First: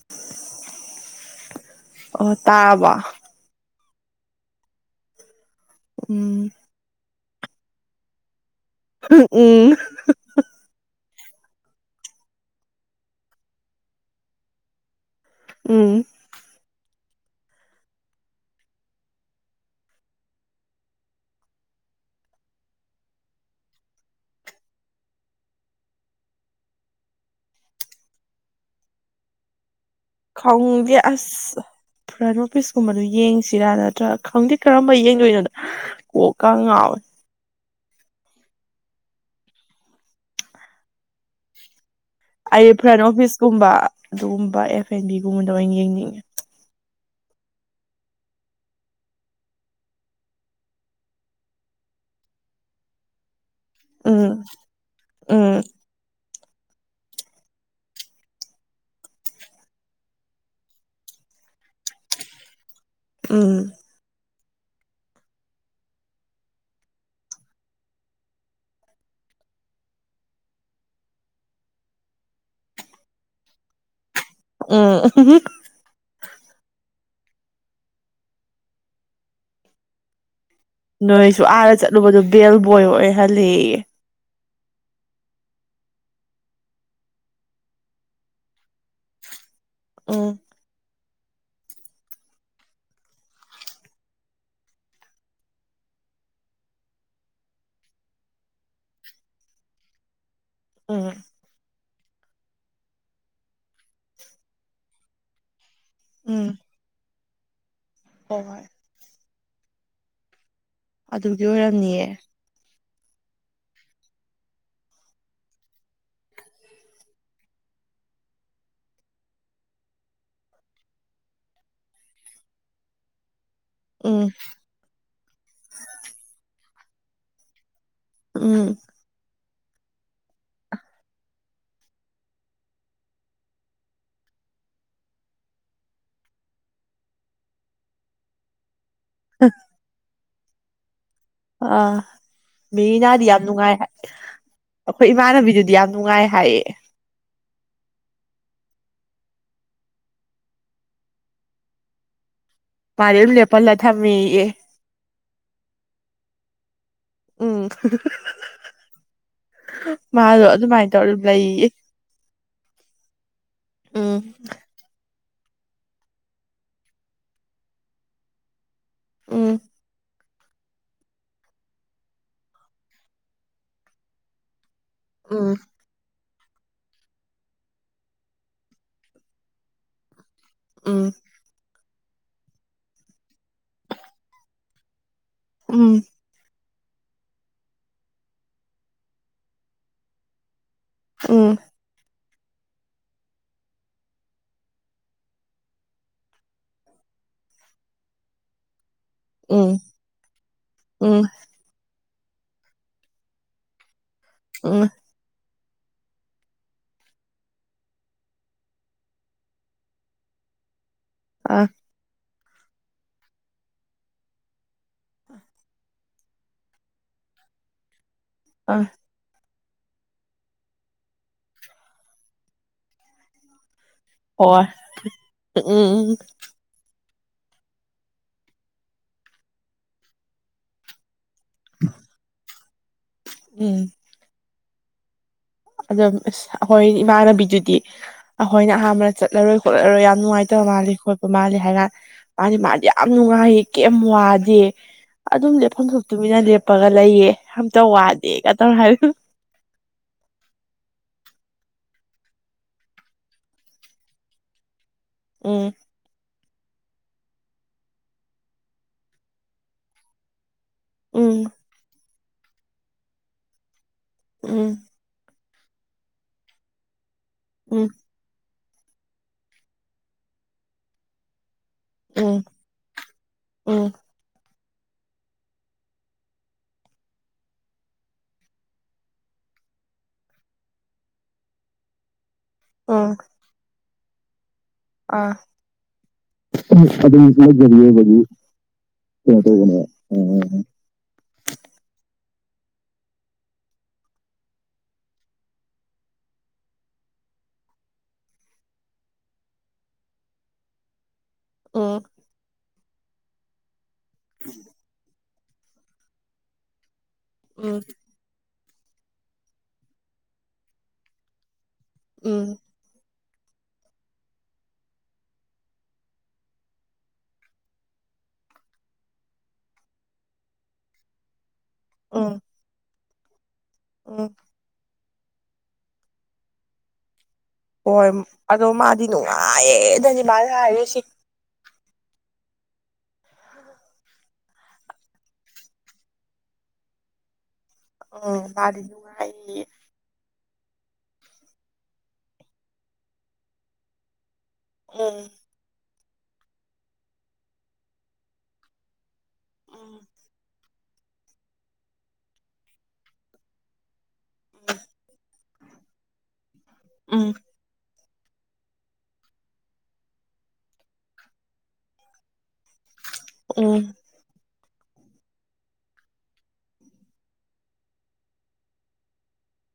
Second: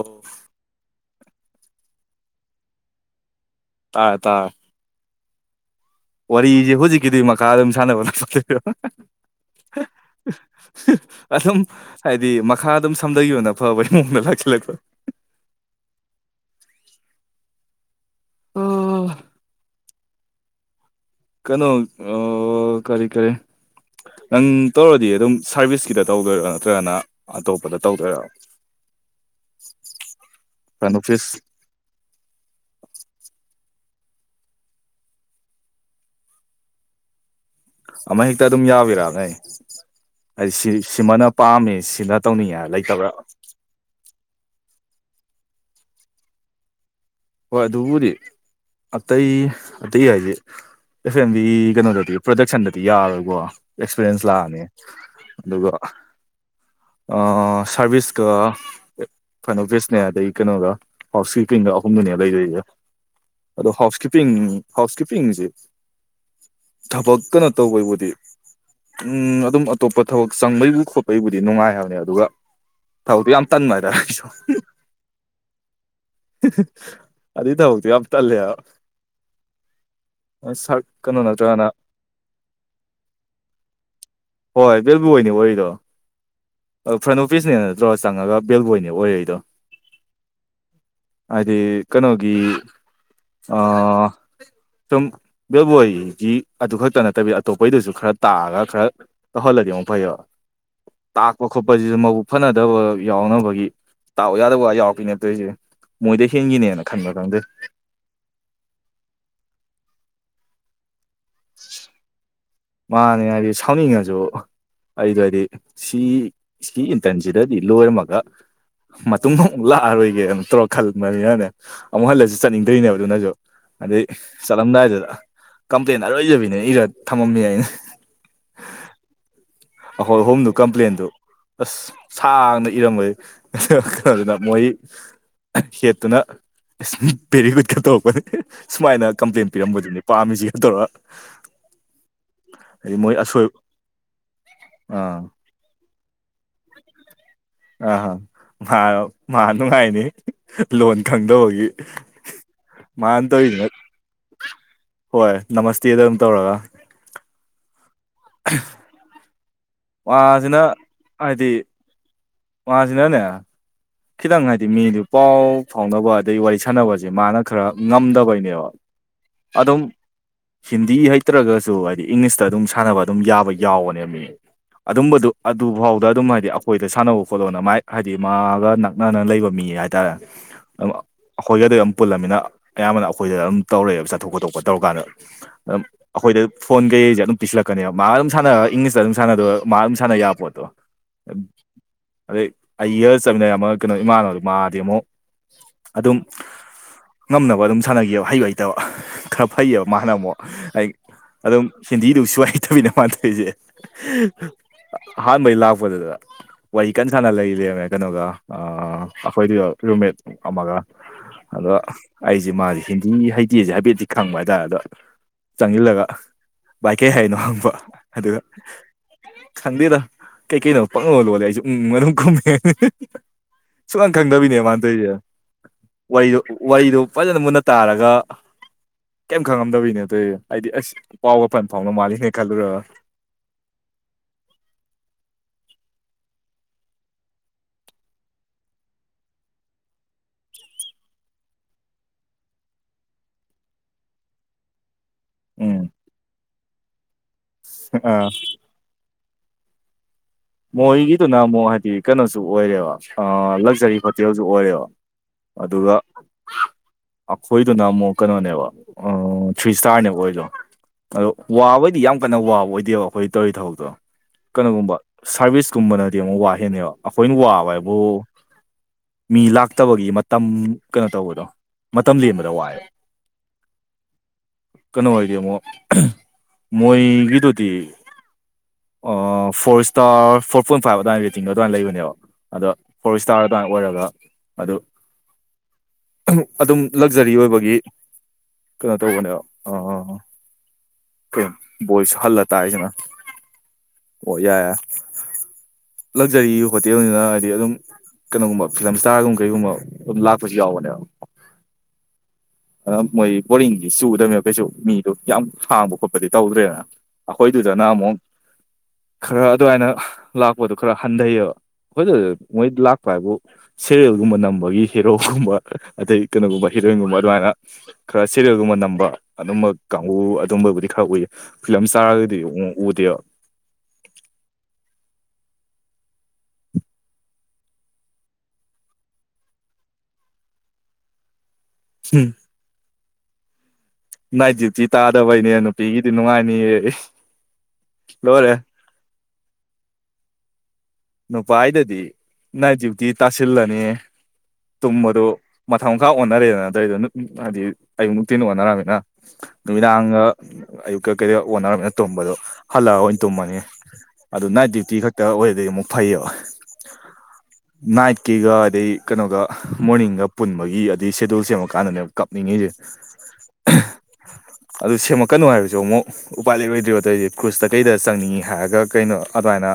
ꯑꯣ ꯑꯣ ꯇꯥꯕ ꯇꯥꯏ ꯇꯥꯏ ꯎꯝ ꯋꯥꯔꯤꯁꯦ ꯍꯧꯖꯤꯛꯀꯤꯗꯤ ꯃꯈꯥ ꯑꯗꯨꯝ ꯁꯥꯟꯅꯕꯦ ꯎꯝ ꯑꯗꯨꯝ ꯍꯥꯏꯗꯤ ꯃꯈꯥ ꯑꯗꯨꯝ ꯁꯝꯊꯣꯅ ꯐꯕꯒꯤ ꯃꯑꯣꯡꯗ ꯂꯥꯛꯁꯤꯜꯂꯛꯄ ꯎꯝ ꯎꯝ ꯀꯩꯅꯣ ꯑ ꯀꯔꯤ ꯀꯔꯔꯤ ꯅꯪ ꯇꯧꯔꯗꯤ ꯑꯗꯨꯝ ꯁꯥꯔꯚꯤꯁꯀꯤꯗ ꯇꯧꯗꯣꯏꯔ ꯅꯠꯇ꯭ꯔꯒꯅ ꯑꯇꯣꯞꯄꯗ ꯇꯧꯗꯣꯏꯔꯥ [inaudible] ꯈꯣꯡꯗꯦ ꯑꯁ ꯐꯔꯥꯏ ꯔꯣꯄꯤꯁꯀꯨꯝꯕꯗꯨꯣ ꯌꯦꯡꯁꯤ ꯁꯤꯔꯥ ꯅꯠꯇ꯭ꯔꯥ ꯈꯪꯗꯦ ꯀꯔꯝꯕ ꯌꯦꯡꯗꯣꯏꯅꯣꯗ ꯀꯣꯛꯀ ꯉꯥꯎꯋꯦ ꯑꯃ ꯍꯦꯛꯇ ꯑꯗꯨꯝ ꯌꯥꯎꯕꯤꯔꯛꯑꯅꯦ ꯍꯥꯏꯗꯤ ꯁꯤꯃꯅ ꯄꯥꯝꯃꯤ ꯁꯤꯅ ꯇꯧꯅꯤꯡꯉꯦ ꯍꯥꯏ ꯑꯩ ꯐ꯭ꯔꯟ ꯂꯩꯇꯕ꯭ꯔꯥ ꯑꯣꯐꯤꯁꯀꯨꯝꯕ ꯑꯗꯨꯒꯨꯝꯕ ꯑꯦꯐ ꯑꯦꯟ ꯕꯤꯒꯨꯝꯕꯗ ꯂ ꯑꯣꯏꯅ ꯌꯦꯡꯅꯤꯡꯉꯦ ꯍꯣꯏ ꯑꯗꯨꯕꯨꯗꯤ ꯑꯇꯩ ꯑꯇꯩ ꯍꯥꯏꯁꯦ ꯑꯦꯦꯝꯕꯤ ꯀꯩꯅꯣꯗꯗꯤ ꯄ꯭ꯔꯗꯛꯁꯟꯗꯗꯤ ꯌꯥꯔꯣꯏꯀꯣ ꯑꯦꯛꯁꯄꯤꯔꯦꯟꯁ ꯎꯝ ꯂꯥꯛꯑꯅꯤ ꯎꯝ ꯑꯗꯨꯒ ꯁꯔꯚꯤꯁꯀ ꯐꯅꯣꯐꯤꯁꯅꯦ ꯑꯗꯩ ꯀꯩꯅꯣꯒ ꯍꯥꯎꯁ ꯀꯤꯄ ꯃꯐꯝꯗꯨꯅꯦ ꯂꯩꯗꯁꯦ ꯎꯝ ꯑꯗꯣ ꯍꯥꯎꯁ ꯀꯤꯞꯄꯤꯡ ꯍꯥꯎꯁ ꯀꯤꯞꯄꯤꯡꯁꯦ ꯊꯕꯛꯀꯅ ꯇꯧꯕꯩꯕꯨꯗꯤ ꯎꯝ ꯑꯗꯨꯝ ꯑꯇꯣꯞꯄ ꯊꯕꯛ ꯆꯪꯕꯩꯕꯨ ꯈꯣꯠꯄꯒꯤꯕꯨꯗꯤ ꯅꯨꯡꯉꯥꯏ ꯍꯥꯏꯕꯅꯤ ꯑꯗꯨꯒ ꯍꯗ ꯌꯥꯝ ꯇꯟ ꯃꯔ ꯔ ꯎꯝ ꯑꯗꯨ ꯇ ꯍꯧꯗꯤ ꯌꯥꯝ ꯇꯜꯂꯦ ꯅꯣꯏꯁꯨ ꯑꯥꯔ ꯆꯠꯂꯨꯕꯗꯣ ꯕꯦꯜ ꯕꯣꯏ ꯑꯣꯏꯍꯜꯂꯤ ꯍꯣꯏ ꯕꯦꯜꯕꯨꯅꯤ ꯋꯥꯔꯤꯗꯣ ꯐ꯭ꯔꯟ ꯑꯣꯐꯤꯁꯅꯦ ꯅꯠꯇ꯭ꯔꯣ ꯆꯪꯉꯒ ꯕꯦꯜꯕꯣꯏꯅꯦ ꯑꯣꯏꯔꯛꯗꯣ ꯎꯝ ꯍꯥꯏꯗꯤ ꯀꯩꯅꯣꯒꯤ ꯑ ꯁꯨꯝ ꯕꯦꯜꯕꯣꯏꯒꯤ ꯑꯗꯨ ꯈꯛꯇ ꯅꯠꯇꯕꯤꯗ ꯑꯇꯣꯞꯄꯩꯗꯨꯁꯨ ꯈꯔ ꯇꯥꯛꯑꯒ ꯈꯔ ꯇ ꯍꯜꯂꯗꯤ ꯑꯃꯨꯛ ꯐꯩ ꯎꯝ ꯇꯥꯛꯄ ꯈꯣꯠꯄꯁ ꯁꯤꯗ ꯃꯕꯨ ꯐꯅꯗꯕ ꯌꯥꯎꯅꯕꯒꯤ ꯇꯥꯎ ꯌꯥꯗꯕ ꯋꯥ ꯌꯥꯎꯔꯛꯈꯤꯅꯦꯠꯇꯣꯏꯁꯦ ꯃꯣꯏꯗ ꯎꯝ ꯍꯦꯟꯒꯤꯅꯦꯅ ꯈꯟꯕ ꯈꯪꯗꯦ ꯍꯣꯏ ꯍꯣꯏ ꯑꯗꯨꯗꯤ ꯑꯣꯏꯔꯝꯅꯤꯌꯦ [unintelligible] ꯑꯩꯗ ꯍꯥꯏꯗꯤ ꯁꯤ ꯁꯤ ꯏꯟꯇꯔꯟꯁꯤꯗꯗꯤ ꯂꯣꯏꯔꯝꯃꯒ ꯃꯇꯨꯡꯗ ꯑꯃꯨꯛ ꯂꯥꯛꯑꯔꯣꯏꯒꯦꯅ ꯇꯧꯔ ꯈꯟꯕꯅꯤꯅꯅꯦ ꯑꯃꯨꯛ ꯍꯜꯂꯁꯨ ꯆꯠꯅꯤꯡꯗꯣꯏꯅꯦꯕ ꯑꯗꯨꯅꯁꯨ ꯑꯗꯩ ꯎꯝ ꯆꯠꯂꯝꯗꯥꯏꯗꯨꯗ ꯀꯝꯄ꯭ꯂꯦꯟ ꯑꯔꯣꯏꯖꯕꯤꯅꯦ ꯏꯔ ꯊꯝꯃꯝꯃꯤ ꯑꯩꯅ ꯎꯝ ꯍ ꯍꯣꯝꯣ ꯀꯝꯄ꯭ꯂꯦꯟꯟꯗꯨ ꯑꯁ ꯁꯥꯡꯅ ꯏꯔꯝꯕꯩ ꯀꯩꯅꯣꯗꯅ ꯃꯣꯏ ꯁꯦꯠꯇꯨꯅ ꯕꯦꯔꯤꯒꯨꯠꯀ ꯇꯣꯛꯄꯅꯦ ꯁꯨꯃꯥꯏꯅ ꯀꯝꯄ꯭ꯂꯦꯟ ꯄꯤꯔꯝꯕꯗꯨꯅꯤ ꯄꯥꯝꯃꯤꯁꯤ ꯀꯩꯗꯧꯔ ꯑꯥ ꯃꯣꯏ ꯃꯤꯅꯥꯗꯤ ꯌꯥꯝ ꯑꯁꯣꯏ ꯅꯨꯡꯉꯥꯏ ꯑꯩꯈꯣꯏ ꯑꯥ ꯏꯃꯥꯟꯅꯕꯤꯗꯨꯗꯤ ꯌꯥꯝ ꯅꯨꯡꯉꯥꯏ ꯍꯥꯏꯌꯦ ꯑ ꯍ ꯃꯥ ꯃꯥ ꯅꯨꯡꯉꯥꯏꯅꯤ ꯂꯣꯟ ꯈꯪꯗꯧꯕꯒꯤ ꯃꯥꯔ ꯎꯂꯦ ꯄꯜꯂ ꯊꯝꯃꯤ ꯍꯣꯏ ꯅꯃꯁꯇꯦꯗ ꯑꯗꯨꯝ ꯇꯧꯔꯒ ꯎꯝ ꯃꯥꯗꯣ ꯃꯥꯁꯤꯅ ꯑꯗꯨꯃꯥꯏ ꯇꯧꯔꯝ ꯍꯥꯏꯗꯤ ꯂꯩꯌꯦ ꯃꯥꯁꯤꯅꯅꯦ ꯎꯝ ꯈꯤꯇꯪ ꯍꯥꯏꯗꯤ ꯃꯤꯗꯨ ꯄꯥꯎ ꯐꯥꯎꯅꯕ ꯑꯗꯩ ꯋꯥꯔꯤ ꯁꯥꯟꯅꯕꯁꯦ ꯃꯥꯅ ꯈꯔ ꯉꯝꯗꯕꯩꯅꯦꯕ ꯎꯝ ꯑꯗꯨꯝ ꯍꯤꯟꯗꯤ ꯍꯩꯇ꯭ꯔꯒꯁꯨ ꯍꯥꯏꯗꯤ ꯏꯪꯂꯤꯁꯇ ꯑꯗꯨꯝ ꯁꯥꯟꯅꯕ ꯑꯗꯨꯝ ꯌꯥꯕ ꯌꯥꯎꯕꯅꯦꯕ ꯃꯤ ꯑꯗꯨꯝꯕꯗꯨ ꯎꯝ ꯑꯗꯨꯐꯥꯎꯗ ꯑꯗꯨꯝ ꯍꯥꯏꯗꯤ ꯑꯩꯈꯣꯏꯗ ꯁꯥꯟꯅꯕ ꯈꯣꯠꯂꯣꯅ ꯃꯥꯏ ꯍꯥꯏꯗꯤ ꯃꯥꯒ ꯅꯛꯅꯅ ꯂꯩꯕ ꯃꯤ ꯍꯥꯏꯇꯥꯔꯦ ꯎꯝ ꯑꯩꯈꯣꯏꯒꯗꯤꯝ ꯄꯨꯜꯂꯃꯤꯅ ꯑꯌꯥꯝꯕꯅ ꯑꯩꯈꯣꯏꯗ ꯑꯗꯨꯝ ꯇꯧꯔꯛꯑꯦꯕ ꯆꯠꯊꯣꯛ ꯈꯣꯇꯣꯛꯄ ꯇꯧꯔ ꯀꯥꯟꯗ ꯑꯗꯨꯝ ꯎꯝ ꯑꯩꯈꯣꯏꯗ ꯐꯣꯟ ꯀꯩꯁꯦ ꯑꯗꯨꯝ ꯄꯤꯁꯤꯜꯂꯛꯀꯅꯦꯕ ꯃꯥ ꯑꯗꯨꯝ ꯁꯥꯟꯅ ꯏꯪꯂꯤꯁꯇ ꯑꯗꯨꯝꯥꯟꯅꯅꯕꯣ ꯃꯥ ꯑꯗꯨꯝ ꯁꯥꯟꯅ ꯌꯥꯕ ꯄꯣꯠꯇꯣ ꯎꯝ ꯑꯗꯩ ꯑꯩ ꯏꯔ ꯆꯠꯃꯤꯟꯅ ꯑꯃ ꯀꯩꯅꯣ ꯏꯃꯥꯟꯅꯕꯗ ꯃꯥꯗꯤꯦ ꯑꯃꯨꯛ ꯑꯗꯨꯝ ꯉꯝꯅꯕ ꯑꯗꯨꯝ ꯁꯥꯟꯅꯈꯤꯑꯕ ꯍꯩꯕ ꯍꯩꯇꯕ ꯈꯔ ꯎꯝ ꯐꯩꯌꯦꯕ ꯃꯥꯅ ꯑꯃꯨꯛ ꯑꯩ ꯎꯝ ꯑꯗꯨꯝ ꯀꯦꯟꯗꯤꯗꯨ ꯁꯉꯥꯏꯇꯃꯤꯅ ꯃꯥꯟꯅꯗꯣꯏꯁꯦ ꯎꯝ ꯑꯍꯥꯟꯕꯩ ꯂꯥꯛꯄ ꯄꯗꯨꯗ ꯋꯥꯔꯤ ꯀꯟ ꯁꯥꯟꯅ ꯂꯩꯔꯃꯦ ꯀꯩꯅꯣꯒ ꯑꯩꯈꯣꯏꯗꯨ ꯔꯨꯝꯃꯦꯠ ꯑꯃꯒ ꯑ ꯑꯗꯣ ꯑꯩꯁꯦ ꯃꯥꯁꯦ ꯍꯤꯟꯗꯤ ꯍꯩꯇꯦꯁꯦ ꯍꯥꯏꯐꯦꯠꯤ ꯈꯪꯕ ꯍꯥꯏꯇꯥꯔꯦ ꯑꯗꯣ ꯆꯪꯁꯤꯜꯂꯒ ꯚꯏ ꯀꯩ ꯍꯥꯏꯅꯣ ꯍꯪꯕ ꯑꯗꯨꯒ ꯑ ꯈꯪꯗꯦꯗ ꯀꯩꯀꯩꯅꯣ ꯄꯪꯉꯍꯜꯂꯣꯂ ꯑꯩꯁꯨ ꯎꯪ ꯃꯅꯨꯡꯝ ꯀꯨꯝꯃꯦ ꯁꯨꯛꯈꯪ ꯈꯪꯗꯕꯤꯅꯦ ꯍꯣꯏ ꯃꯥꯟꯗꯣꯏꯁꯦꯗꯣ ꯎꯝ ꯋꯥꯔꯤꯗꯣ ꯐꯖꯅ ꯃꯨꯟꯅ ꯇꯥꯔꯒ ꯀꯩꯝ ꯈꯪꯉꯝꯗꯕꯩꯅꯦ ꯑꯗꯨꯣꯏ ꯍꯥꯏꯗꯤ ꯑꯁ ꯄꯥꯎꯒꯄꯟ ꯐꯥꯎꯅ ꯃꯥꯜꯂꯤꯅꯦ ꯈꯜꯂꯨꯔ ꯎꯝ ꯑꯗꯣ ꯑꯩꯈꯣꯏ ꯏꯃꯥꯟꯅꯕꯤꯗꯨꯗꯤ ꯑꯩꯈꯣꯏꯅ ꯑꯍꯥꯟꯕꯅ ꯆꯠꯂꯔꯣꯏ ꯈꯣꯠꯂꯔꯣꯏ ꯌꯥꯝ ꯅꯨꯡꯉꯥꯏꯇꯕ ꯃꯥ ꯈꯣꯠꯄ ꯃꯥ ꯍꯥꯏꯀꯥꯟ ꯃꯥꯗꯤ ꯃꯥꯗꯤ ꯌꯥꯝ ꯅꯨꯡꯉꯥꯏ ꯀꯦꯝ ꯋꯥꯗꯦ ꯑꯗꯨꯝ ꯎꯝ ꯂꯦꯞꯐꯝ ꯊꯣꯛꯇꯨꯃꯤꯅ ꯂꯦꯞꯄꯒ ꯂꯩꯌꯦ ꯑꯝꯇ ꯑꯥ ꯋꯥꯗꯦꯒ ꯇꯧꯔ ꯍꯥꯏ ꯃꯣꯏꯒꯤꯗꯨꯅ ꯑꯃꯨꯛ ꯍꯥꯏꯗꯤ ꯀꯩꯅꯣꯁꯨ ꯑꯣꯏꯔꯦꯕ ꯂꯛꯖꯔꯤ ꯍꯣꯇꯦꯜꯁꯨ ꯑꯣꯏꯔꯦꯕ ꯎꯝ ꯑꯗꯨꯒ ꯑꯩꯈꯣꯏꯗꯨꯅ ꯑꯃꯨꯛ ꯀꯩꯅꯣꯅꯦꯕ ꯊ꯭ꯔꯤ ꯏꯁꯇꯥꯔꯅꯦꯕ ꯑꯩꯣꯏꯗꯣ ꯑꯗꯣ ꯎꯝ ꯋꯥꯕꯩꯗꯤ ꯌꯥꯝ ꯀꯟꯅ ꯋꯥꯕ ꯑꯣꯏꯗꯦꯕ ꯑꯩꯈꯣꯏ ꯇꯧꯔꯤ ꯊꯕꯛꯇꯣ ꯎꯝ ꯀꯩꯅꯣꯒꯨꯝꯕ ꯁꯥꯔꯚꯤꯁꯀꯨꯝꯕꯅꯗꯤ ꯑꯃꯨꯛ ꯋꯥꯍꯦꯟꯅꯕ ꯑꯩꯈꯣꯏꯅ ꯋꯥꯕ ꯎꯝ ꯍꯥꯏꯕꯨ ꯃꯤ ꯂꯥꯛꯇꯕꯒꯤ ꯃꯇꯝ ꯀꯩꯅꯣ ꯇꯧꯕꯗꯣ ꯃꯇꯝ ꯎꯝ ꯂꯦꯟꯕꯗ ꯋꯥꯑꯦ ꯎꯝ ꯀꯩꯅꯣ ꯍꯥꯏꯗ ꯑꯃꯣ ꯃꯣꯏꯒꯤꯗꯨꯗꯤ ꯑꯣ ꯐꯁ ꯁ꯭ꯇꯥꯔ ꯐꯣꯔ ꯄꯣꯏꯟ ꯐꯥꯏꯚ ꯑꯗꯨꯃꯥꯏꯅ ꯔꯦꯇꯤꯡꯗꯣ ꯑꯗꯨꯃꯥꯏꯅ ꯂꯩꯕꯅꯦꯕ ꯑꯗ ꯐꯣꯔ ꯏꯁꯇꯥꯔ ꯑꯗꯨꯃꯥꯏꯅ ꯑꯣꯏꯔꯒ ꯑꯗꯨ ꯑꯗꯨꯝ ꯑꯗꯨ ꯀ ꯂꯛꯖꯔꯤ ꯑꯣꯏꯕꯒꯤ ꯀꯩꯅꯣ ꯇꯧꯕꯅ ꯑ ꯕꯣꯏꯁꯨ ꯍꯜꯂ ꯇꯥꯏꯁꯤꯅ ꯑꯣ ꯌꯥꯏꯦ ꯂꯛꯖꯔꯤ ꯍꯣꯇꯦꯜꯅꯤꯅ ꯍꯥꯏꯗꯤ ꯑꯗꯨꯝ ꯀꯩꯅꯣꯒꯨꯝꯕ ꯐꯤꯂꯝ ꯏꯁꯇꯥꯔꯒꯨꯝꯕ ꯀꯩꯒꯨꯝꯕ ꯑꯗꯨꯝ ꯂꯥꯛꯄꯁꯨ ꯌꯥꯎꯕꯅꯦꯕ ꯑꯣ ꯑꯗꯨ ꯃꯣꯏ ꯕꯣꯔꯤꯡꯗꯤ ꯆꯨꯗꯕꯅꯦꯕ ꯀꯩꯁꯨ ꯃꯤꯗꯣ ꯌꯥꯝ ꯍꯥꯡꯕ ꯈꯣꯠꯄꯗꯤ ꯇꯧꯗ꯭ꯔꯦꯅ ꯎꯝ ꯑꯩꯈꯣꯏꯗꯨꯗꯅ ꯑꯃꯨꯛ ꯈꯔ ꯑꯗꯨꯃꯥꯏꯅ ꯂꯥꯛꯄꯗꯨꯣ ꯈꯔ ꯍꯟꯊꯩꯌꯦꯕ ꯍꯣꯏ ꯎꯝ ꯃꯣꯏꯗ ꯂꯥꯛꯄ ꯍꯥꯏꯕꯨ ꯁꯦꯔꯤꯌꯦꯜꯒꯨꯝꯕ ꯅꯝꯕꯒꯤ ꯍꯦꯔꯣꯒꯨꯝꯕ ꯑꯗꯩ ꯀꯩꯅꯣꯒꯨꯝꯕ ꯍꯤꯔꯣꯏꯟꯒꯨꯝꯕ ꯑꯗꯨꯃꯥꯏꯅ ꯈꯔꯦ ꯁꯤꯦꯜꯒꯨꯝꯕ ꯅꯝꯕ ꯑꯗꯨꯝꯕ ꯀꯥꯡꯕꯨ ꯑꯗꯨꯝꯕꯕꯨꯗꯤ ꯈꯔ ꯎꯏꯌꯦ ꯐꯤꯂꯝ ꯆꯥꯔꯒꯗꯤ ꯑꯃꯨꯛ ꯎꯗꯦꯕ ꯑꯣ ꯍꯣꯏ ꯑꯗꯣ ꯃꯥꯗꯤ ꯅꯨꯡꯉꯥꯏꯌꯦꯗꯗꯤ ꯃꯥꯅ ꯍꯥꯏꯔꯨꯁꯤ ꯎꯝ ꯅꯥ ꯖꯤꯇꯤ ꯇꯥꯗꯕꯩꯅꯦ ꯅꯨꯄꯤꯒꯤꯗꯤ ꯅꯨꯡꯉꯥꯏꯅꯤꯌꯦ ꯑꯣ ꯂꯣꯏꯔꯦ ꯃꯔꯤꯅꯨꯡꯉ ꯅꯨꯄꯥ ꯑꯩꯗꯗꯤ ꯅꯥꯏꯠ ꯗ꯭ꯌꯨꯇꯤ ꯇꯥꯁꯤꯜꯂꯅꯤ ꯎꯝ ꯇꯨꯝꯕꯗ ꯊꯈꯥ ꯑꯣꯟꯅꯔꯦꯗꯅ ꯑꯗꯨꯠꯇ꯭ꯔꯏꯗ ꯍꯥꯏꯗꯤ ꯑꯌꯨꯛ ꯅꯨꯡꯇꯤꯟ ꯑꯣꯟꯅꯔꯃꯤꯅ ꯎꯝ ꯅꯨꯃꯤꯗꯥꯡꯒ ꯑꯌꯨꯛꯀ ꯀꯩꯗ ꯑꯣꯅꯔꯃꯦꯅ ꯇꯨꯝꯕꯗꯣ ꯍꯜꯂꯛꯑꯒ ꯑꯣꯏꯅ ꯇꯨꯝꯃꯅꯤ ꯑꯗꯨ ꯅꯥꯏꯠ ꯗ꯭ꯌꯨꯇꯤ ꯈꯛꯇ ꯑꯣꯏ ꯑꯗꯨꯗꯒꯤ ꯑꯃꯨꯛ ꯐꯩꯌꯦ ꯎꯝ ꯅꯥꯏꯠ ꯀꯀꯤꯒ ꯑꯗꯩ ꯀꯩꯅꯣꯒ ꯃꯣꯔꯅꯤꯡꯒ ꯄꯨꯟꯕꯒꯤ ꯑꯗꯩ ꯁꯦꯗꯨꯜ ꯁꯦꯝꯃꯀꯥꯟꯗꯅꯦꯕ ꯀꯞꯅꯤꯡꯉꯁꯦ ꯎꯝ ꯑꯗꯨ ꯁꯦꯝꯃꯛꯀꯅꯨ ꯍꯥꯏꯔꯁꯨ ꯑꯃꯨꯛ ꯎꯄꯥꯏ ꯂꯩꯔ ꯑꯣꯏꯗ꯭ꯔꯤꯕꯣ ꯑꯇꯩꯩꯗꯤ ꯀ꯭ꯔꯨꯖꯇ ꯀꯩꯗ ꯆꯪꯅꯤꯡꯏꯤ ꯍꯥꯏꯔꯒ ꯀꯩꯅꯣ ꯑꯗꯨꯃꯥꯏꯅ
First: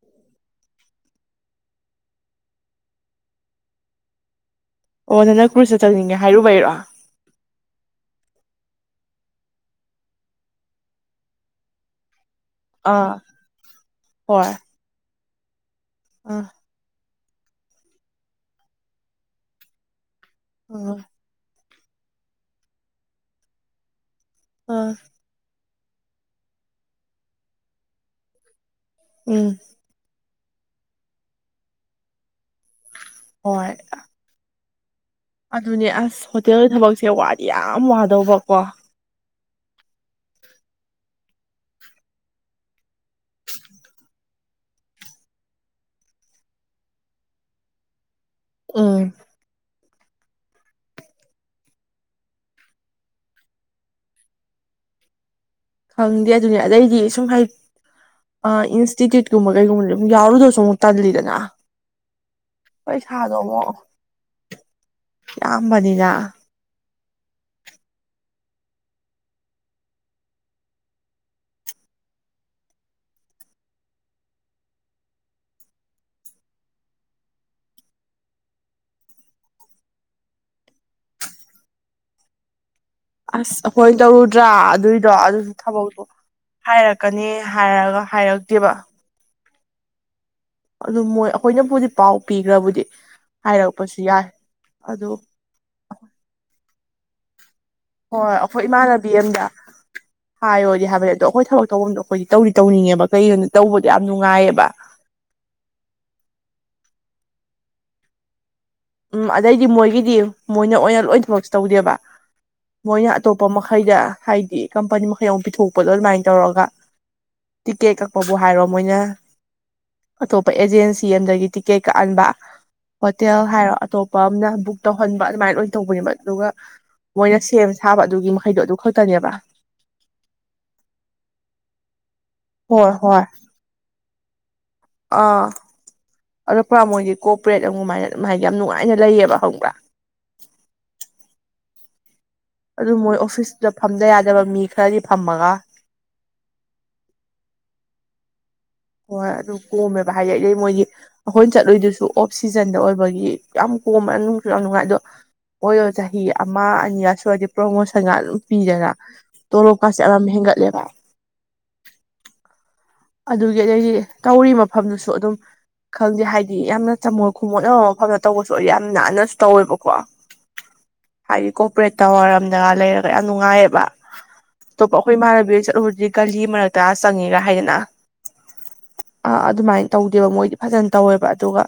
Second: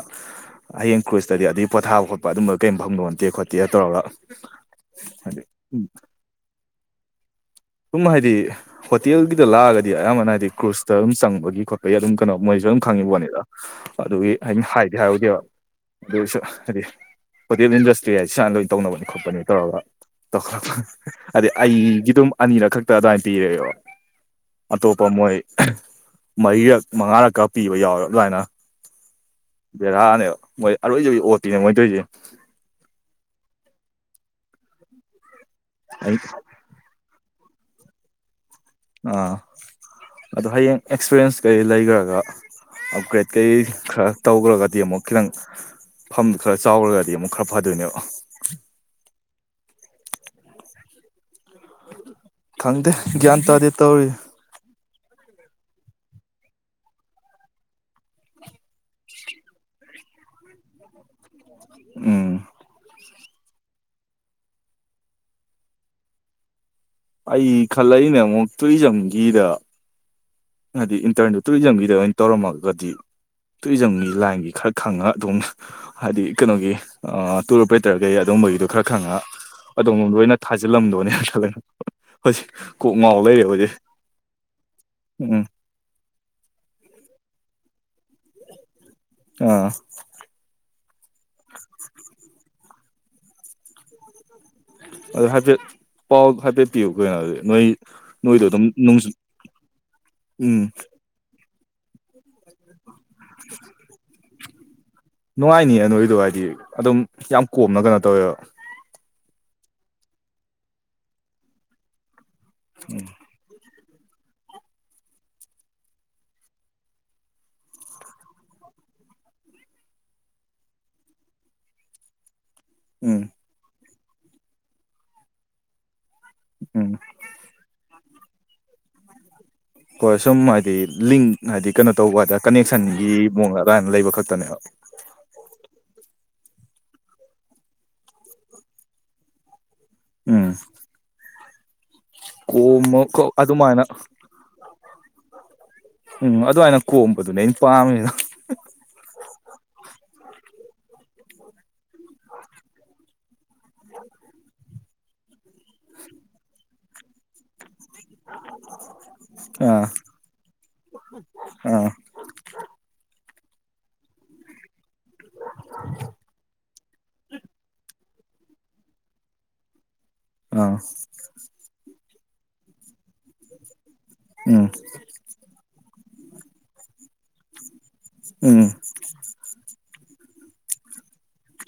ꯍꯌꯦꯡ ꯀ꯭ꯔꯨꯖꯇꯗꯤ ꯑꯗꯨꯒꯤ ꯄꯣꯊꯥꯕ ꯈꯣꯠꯄ ꯑꯗꯨꯝꯕ ꯀꯩꯝ ꯃꯐꯝ ꯂꯣꯟꯇꯦ ꯈꯣꯠꯇꯦ ꯇꯧꯔꯒ ꯑꯣ ꯍꯥꯏꯗꯤ ꯅꯪ ꯀ꯭ꯔꯨꯁꯇ ꯆꯠꯅꯤꯡꯉꯦ ꯍꯥꯏꯔꯨꯕ ꯍꯥꯏꯔꯛꯑꯣ ꯁꯝ ꯍꯥꯏꯗꯤ ꯍꯣꯇꯦꯜꯒꯤꯗ ꯂꯥꯛꯑꯒꯗꯤ ꯑꯌꯥꯝꯕꯅ ꯍꯥꯏꯗꯤ ꯀ꯭ꯔꯨꯖꯇ ꯑꯗꯨꯝ ꯆꯪꯕꯒꯤ ꯈꯣꯠꯄꯒꯤ ꯑꯗꯨꯝ ꯀꯩꯅꯣ ꯃꯣꯏꯁꯨ ꯑꯗꯨꯝ ꯑꯥ ꯈꯪꯉꯤꯕꯣꯠꯅꯤꯗ ꯑꯗꯨꯒꯤ ꯍꯣꯏ ꯑꯩꯅ ꯍꯥꯏꯗꯤ ꯍꯥꯏꯔꯨꯗꯦꯕ ꯑꯗꯨ ꯑꯣꯏꯁꯨ ꯑꯥ ꯍꯥꯏꯗꯤ ꯍꯣꯇꯦꯜ ꯏꯟꯗꯁꯇ꯭ꯔꯤ ꯍꯥꯏꯁ ꯁꯨꯃꯥꯏꯅ ꯂꯣꯏꯅ ꯇꯧꯅꯕꯅꯤ ꯈꯣꯠꯄꯅꯤ ꯇꯧꯔꯒ ꯑꯥ ꯑꯗꯤ ꯑꯩꯒꯤ ꯑꯗꯨꯝ ꯑꯅꯤꯔꯛ ꯈꯛꯇ ꯑꯗꯨꯃꯥꯏꯅ ꯄꯤꯔꯦꯕ ꯑꯥ ꯑꯇꯣꯞꯄ ꯃꯣꯏ ꯃꯔꯤꯔꯛ ꯃꯉꯥꯔꯛꯀ ꯄꯤꯕ ꯌꯥꯎꯔꯕ ꯂꯥꯏꯅ ꯎꯝ ꯕꯦꯔꯥꯅꯦ ꯃꯣꯏ ꯑꯔꯣꯏꯖ ꯑꯣꯠꯇꯤꯅꯦ ꯃꯣꯏꯗꯣꯏꯁ ꯍꯣꯏ ꯑꯗꯨꯅꯦ ꯑꯩ ꯑꯁ ꯍꯣꯇꯦꯜꯒꯤ ꯊꯕꯛꯁꯦ ꯋꯥꯗꯤ ꯌꯥꯝ ꯋꯥꯗꯧꯕꯀꯣ ꯑꯥ ꯑꯗꯣ ꯍꯌꯦꯡ ꯑꯦꯛꯁꯄꯤꯔꯌꯦꯟꯁ ꯀꯩ ꯂꯩꯈ꯭ꯔꯒ ꯑꯞꯒ꯭ꯔꯦꯗ ꯀꯩ ꯈꯔ ꯇꯧꯈ꯭ꯔꯒꯗꯤ ꯑꯃꯨꯛ ꯈꯤꯇꯪ ꯐꯝꯗꯨ ꯈꯔ ꯆꯥꯎꯔꯒꯗꯤ ꯑꯃꯨꯛ ꯈꯔ ꯐꯗꯣꯏꯅꯦꯕ ꯎꯝ ꯈꯪꯗꯦ ꯒ꯭ꯌꯥꯟ ꯇꯥꯗꯦ ꯇꯧꯔꯤ ꯈꯪꯗꯦ ꯑꯗꯨꯅꯤ ꯑꯗꯩꯗꯤ ꯁꯨꯝ ꯍꯥꯏ ꯑ ꯏꯟꯁꯇꯤꯇ꯭ꯌꯨꯠ ꯀꯨꯝꯕ ꯀꯩꯒꯨꯝꯕ ꯌꯥꯎꯔꯗꯣꯁꯨ ꯑꯃꯨꯛ ꯇꯥꯟꯂꯤꯗꯅ ꯎꯝ ꯄꯩꯁꯥꯗꯣ ꯑꯃꯣ ꯌꯥꯝꯌꯥꯝꯕꯅꯤꯅ ꯑꯩ ꯈꯜꯂꯛꯏꯅꯦ ꯑꯃꯨꯛ ꯇꯨꯏ ꯆꯝꯈꯤꯗ ꯍꯥꯏꯗꯤ ꯏꯟꯇꯔꯗ ꯇꯨꯔꯤꯖꯝꯒꯤꯗ ꯑꯣꯏꯅ ꯇꯧꯔꯝꯃꯒꯗꯤ ꯇꯨꯔꯤꯖꯝꯒꯤ ꯂꯥꯏꯟꯒꯤ ꯈꯔ ꯈꯪꯉ ꯑꯗꯨꯝ ꯍꯥꯏꯗꯤ ꯀꯩꯅꯣꯒꯤ ꯇꯨꯔꯄꯔꯦꯇꯔ ꯀꯩ ꯑꯗꯨꯝ ꯒꯤ ꯈꯔ ꯈꯪꯉ ꯑꯣꯝ ꯂꯣꯏꯅ ꯊꯥꯖꯤꯜꯂꯝꯗꯣꯅꯦ ꯈꯜꯂꯦꯛ ꯑꯁ ꯑꯩꯣꯏ ꯇꯧꯔꯨꯗ꯭ꯔꯥ ꯑꯗꯨꯏꯗꯣ ꯎꯝ ꯑꯗꯨꯁꯨ ꯊꯕꯛꯇꯣ ꯍꯥꯏꯔꯛꯀꯅꯤ ꯍꯥꯏꯔꯒ ꯍꯥꯏꯔꯛꯇꯦꯕ ꯑꯥ ꯑꯗꯨ ꯃꯣꯏ ꯑꯩꯈꯣꯏꯅꯕꯨꯗꯤ ꯄꯥꯎ ꯄꯤꯈ꯭ꯔꯕꯨꯗꯤ ꯍꯥꯏꯔꯛꯄꯁꯨ ꯌꯥꯏ ꯑꯗꯨ ꯍꯥꯏꯐꯦꯠ ꯄꯥꯎ ꯍꯥꯏꯐꯦꯠ ꯄꯤꯌꯨ ꯀꯩꯅꯣꯗꯤ ꯅꯣꯏ ꯍꯣꯏ ꯍꯣꯏ ꯅꯣꯏꯗꯣ ꯑꯩꯈꯣꯏ ꯑꯗꯨꯝ ꯏꯃꯥꯟꯅꯕꯤ ꯑꯝꯗ ꯎꯝ ꯍꯥꯏꯌꯨꯔꯗꯤ ꯍꯥꯏꯕꯅꯤ ꯑꯗꯣ ꯑꯩꯈꯣꯏ ꯊꯕꯛ ꯇꯧꯕꯐꯝ ꯑꯗꯣ ꯑꯩꯈꯣꯏꯒꯤ ꯇꯧꯔꯤ ꯇꯧꯅꯤꯡꯉꯦꯕ ꯀꯩꯒꯤꯅꯣꯗꯣ ꯇꯧꯕꯗꯣ ꯌꯥꯝ ꯅꯨꯡꯉꯥꯏꯌꯦꯕ ꯅꯨꯡꯉꯥꯏꯅꯤ ꯅꯣꯏꯗꯣ ꯍꯥꯏꯗꯤ ꯑꯗꯨꯝ ꯌꯥꯝ ꯀꯣꯝꯅ ꯀꯩꯅꯣ ꯇꯧꯋꯦꯕ ꯎꯝ ꯑꯗꯩꯗꯤ ꯃꯣꯏꯒꯤꯗꯤ ꯃꯣꯏꯅ ꯑꯣꯏꯅ ꯂꯣꯏ ꯊꯕꯛꯁꯨ ꯇꯧꯗꯦꯕ ꯃꯣꯏꯅ ꯑꯇꯣꯞꯄ ꯃꯈꯩꯗ ꯍꯥꯏꯗꯤ ꯀꯝꯄꯅꯤ ꯃꯈꯩ ꯑꯃ ꯄꯤꯊꯣꯛꯄꯗꯣ ꯑꯗꯨꯃꯥꯏꯅ ꯇꯧꯔꯒ ꯇꯤꯀꯦꯠ ꯀꯛꯄꯕꯨ ꯍꯥꯏꯔꯣ ꯃꯣꯏꯅ ꯑꯇꯣꯞꯄ ꯑꯦꯖꯦꯟꯁꯤ ꯑꯗꯒꯤ ꯇꯤꯛꯀꯦꯠ ꯀꯛꯍꯟꯕ ꯎꯝ ꯍꯣꯇꯦꯜ ꯍꯥꯏꯔꯣ ꯑꯇꯣꯞꯄ ꯑꯃꯅ ꯕꯨꯛ ꯇꯧꯍꯟꯕ ꯑꯗꯨꯃꯥꯏꯅ ꯂ ꯑꯣꯏꯅ ꯇꯧꯕꯅꯦ ꯃ ꯑꯗꯨꯒ ꯎꯝ ꯃꯣꯏꯅ ꯁꯦꯝ ꯁꯥꯕ ꯑꯗꯨꯒꯤ ꯃꯈꯩꯗꯣ ꯑꯗꯨ ꯈꯛꯇꯅꯦꯕ ꯍꯣꯏ ꯁꯨꯝ ꯍꯥꯏꯗꯤ ꯂꯤꯡ ꯍꯥꯏꯗꯤ ꯀꯩꯅꯣ ꯇꯧꯕ ꯍꯥꯏꯗ ꯍꯣꯏ ꯀꯅꯦꯛꯁꯟꯒꯤ ꯍꯣꯏ ꯃꯑꯣꯡ ꯑꯗꯨꯃꯥꯏꯅ ꯂꯩꯕ ꯈꯛꯇꯅꯦꯕ ꯑꯥ ꯑꯗꯣ ꯄꯨꯔꯥ ꯃꯣꯏꯒꯤ ꯀꯣꯛ ꯄ꯭ꯔꯦꯠ ꯑꯃꯃꯥꯏꯅ ꯃꯥ ꯍꯥꯏꯗꯤ ꯌꯥꯝ ꯅꯨꯡꯉꯥꯏꯅ ꯂꯩꯌꯦꯕ ꯍꯪꯕ꯭ꯔꯥ ꯎꯝ ꯑꯗꯨ ꯀꯣꯝꯃ ꯃꯣꯏ ꯑꯣꯐꯤꯁꯇꯨꯗ ꯑꯗꯨꯃꯥꯏꯅ ꯐꯝꯗ ꯌꯥꯗꯕ ꯃꯤ ꯈꯔꯗꯤ ꯐꯝꯃꯒ ꯎꯝ ꯑꯗꯨꯃꯥꯏꯅ ꯀꯣꯝꯕꯗꯨꯅꯦ ꯑꯩꯅ ꯄꯥꯝꯃꯤꯅ ꯍꯣꯏ ꯑꯗꯨ ꯀꯣꯝꯃꯦꯕ ꯍꯥꯏꯗꯤ ꯑꯩꯩ ꯃꯣꯏꯒꯤ ꯑꯩꯈꯣꯏ ꯆꯠꯂꯨꯏꯗꯨꯁꯨ ꯑꯣꯐ ꯁꯤꯖꯟꯗ ꯑꯣꯏꯕꯒꯤ ꯌꯥꯝ ꯄꯣꯝꯕꯁꯨ ꯌꯥꯝ ꯅꯨꯡꯉꯥꯏ ꯑꯗꯣ ꯑꯣꯏꯔꯣ ꯆꯍꯤ ꯑꯃ ꯑꯅꯤꯒ ꯁꯨꯔꯗꯤ ꯄ꯭ꯔꯣꯃꯣꯁꯟꯒ ꯑꯗꯨꯝ ꯄꯤꯗꯅ ꯑꯥ ꯇꯣꯂꯣꯞꯀꯥꯁꯦ ꯌꯥꯝꯝ ꯍꯦꯟꯒꯠꯂꯦꯕ ꯑꯥ ꯑꯗꯨꯒꯤ ꯑꯩꯗꯤ ꯇꯧꯔꯤ ꯃ ꯃꯐꯝꯗꯨꯁꯨ ꯑꯗꯨꯝ ꯈꯪꯗꯦ ꯍꯥꯏꯗꯤ ꯌꯥꯝꯅ ꯆꯝꯃꯣꯜ ꯈꯨꯃꯣꯠ ꯑꯃ ꯃꯐꯝꯗ ꯇꯧꯕꯁꯨ ꯌꯥꯝ ꯅꯥꯟꯅꯁꯨ ꯇꯧꯋꯦꯕꯀꯣ ꯑꯥ ꯇꯋꯥꯔꯝꯗꯒ ꯂꯩꯔꯒ ꯌꯥꯝ ꯅꯨꯡꯉꯥꯏꯌꯦꯕ ꯎꯝ ꯑꯇꯣꯞꯄ ꯑꯩꯈꯣꯏ ꯏꯃꯥꯟꯅꯕꯤꯗ ꯆꯠꯂꯨꯕꯗꯤ ꯒꯂꯤ ꯃꯔꯛꯇ ꯆꯪꯉꯦꯔ ꯍꯥꯏꯗꯅ ꯎꯝ ꯑꯥ ꯑꯗꯨꯃꯥꯏꯅ ꯇꯧ ꯕ ꯃꯣꯏꯗꯤ ꯐꯖꯅ ꯇꯧꯋꯦꯕ ꯑꯗꯨꯒ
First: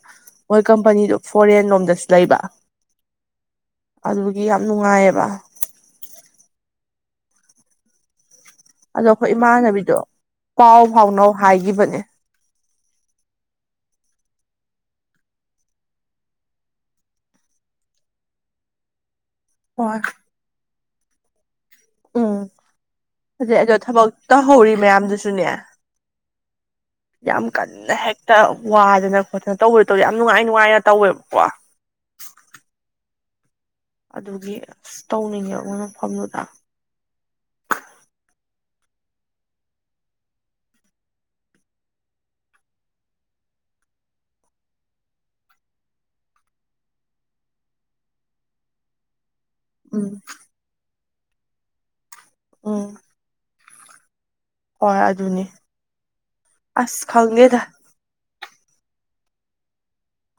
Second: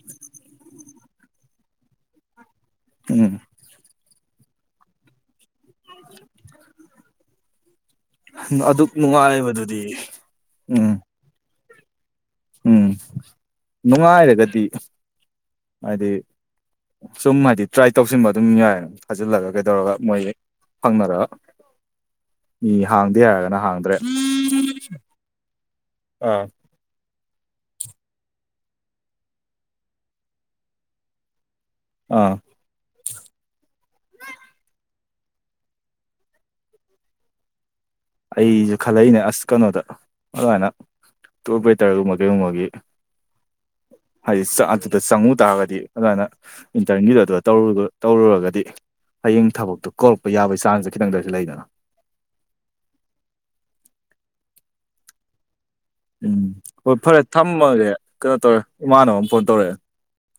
ꯃꯣꯏ ꯀꯝꯄꯅꯤꯗꯨ ꯐꯣꯔꯦꯟ ꯂꯣꯝꯗꯁꯨ ꯂꯩꯕ ꯎꯝ ꯑꯗꯨꯒꯤ ꯌꯥꯝ ꯅꯨꯡꯉꯥꯏꯑꯕ [inaudible] ꯑꯗꯨꯛ ꯑꯗꯣ ꯑꯩꯈꯣꯏ ꯅꯨꯡꯉꯥꯏꯕꯗꯨꯗꯤ ꯏꯃꯥꯟꯅꯕꯤꯗꯣ ꯄꯥꯎ ꯎꯝ ꯐꯥꯎꯅꯧ ꯍꯥꯏꯈꯤꯕꯅꯦ ꯎꯝ ꯅꯨꯡꯉꯥꯏꯔꯒꯗꯤ ꯍꯥꯏꯗꯤ ꯁꯨꯝ ꯍꯥꯏꯗꯤ ꯇ꯭ꯔꯥꯏ ꯇꯧꯁꯤꯟꯕ ꯑꯗꯨꯝ ꯌꯥꯏ ꯐꯖꯤꯜꯂꯒ ꯀꯩꯗꯧꯔꯒ ꯍꯣꯏ ꯃꯣꯏ ꯐꯪꯅꯔꯒ ꯎꯝ ꯃꯤ ꯍꯥꯡꯗꯦ ꯍꯥꯏꯔꯒꯅ ꯑꯗꯩ ꯑꯗꯣ ꯍꯥꯡꯗ꯭ꯔꯦ ꯊꯕꯛ ꯇꯧꯍꯧꯔꯤ ꯃꯌꯥꯝꯗꯨꯁꯨꯅꯦ ꯑꯥ ꯌꯥꯝ ꯀꯟꯅ ꯍꯦꯛꯇ ꯋꯥꯗꯅ ꯈꯣꯠꯇꯅ ꯇꯧꯕ ꯇꯧ ꯌꯥꯝ ꯅꯨꯡꯉꯥꯏ ꯅꯨꯡꯉꯥꯏꯅ ꯇꯧꯋꯦꯕꯀꯣ ꯑꯥ ꯑꯗꯨꯒꯤ ꯑ ꯇꯧꯅꯤꯡꯉꯦꯕ ꯃꯣꯏ ꯃꯐꯝꯗꯨꯗ ꯑꯩꯁꯨ ꯈꯜꯂꯛꯏꯅꯦ ꯑꯁ ꯀꯩꯅꯣꯗ ꯑꯗꯨꯃꯥꯏꯅ ꯇꯨꯄꯔꯦꯇꯔꯒꯨꯝꯕ ꯀꯩꯒꯨꯝꯕꯒꯤ ꯍꯥꯏꯗꯤ ꯑꯗꯨꯗ ꯆꯪꯉꯨ ꯇꯥꯔꯒꯗꯤ ꯑꯗꯨꯃꯥꯏꯅ ꯏꯟꯇꯔꯟꯒꯤꯗ ꯑꯗꯨꯔ ꯇꯧꯔꯨꯔꯒꯗꯤ ꯍꯌꯦꯡ ꯊꯕꯛꯇꯨ ꯎꯝ ꯀꯧꯂꯛꯄ ꯌꯥꯕꯒꯤ ꯆꯥꯟꯁꯦ ꯈꯤꯇꯪꯗ ꯑꯣꯏꯔꯁꯨ ꯂꯩꯗꯅ ꯑꯣ ꯍꯣꯏ ꯑꯗꯨꯅꯤ ꯎꯝ ꯍꯣꯏ ꯑꯁ ꯐꯔꯦ ꯈꯪꯗꯦꯗ ꯊꯝꯃꯒꯒꯦ ꯀꯩꯅꯣ ꯇꯧꯔꯦ ꯏꯃꯥꯅꯕ ꯑꯃ ꯐꯣꯟ ꯇꯧꯔꯛꯑꯦ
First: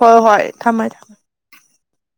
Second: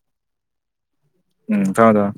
ꯍꯣꯏ ꯍꯣꯏ ꯊꯝꯃꯃꯦ ꯊꯝꯃꯃꯦ ꯎꯝ ꯍꯥꯎꯗ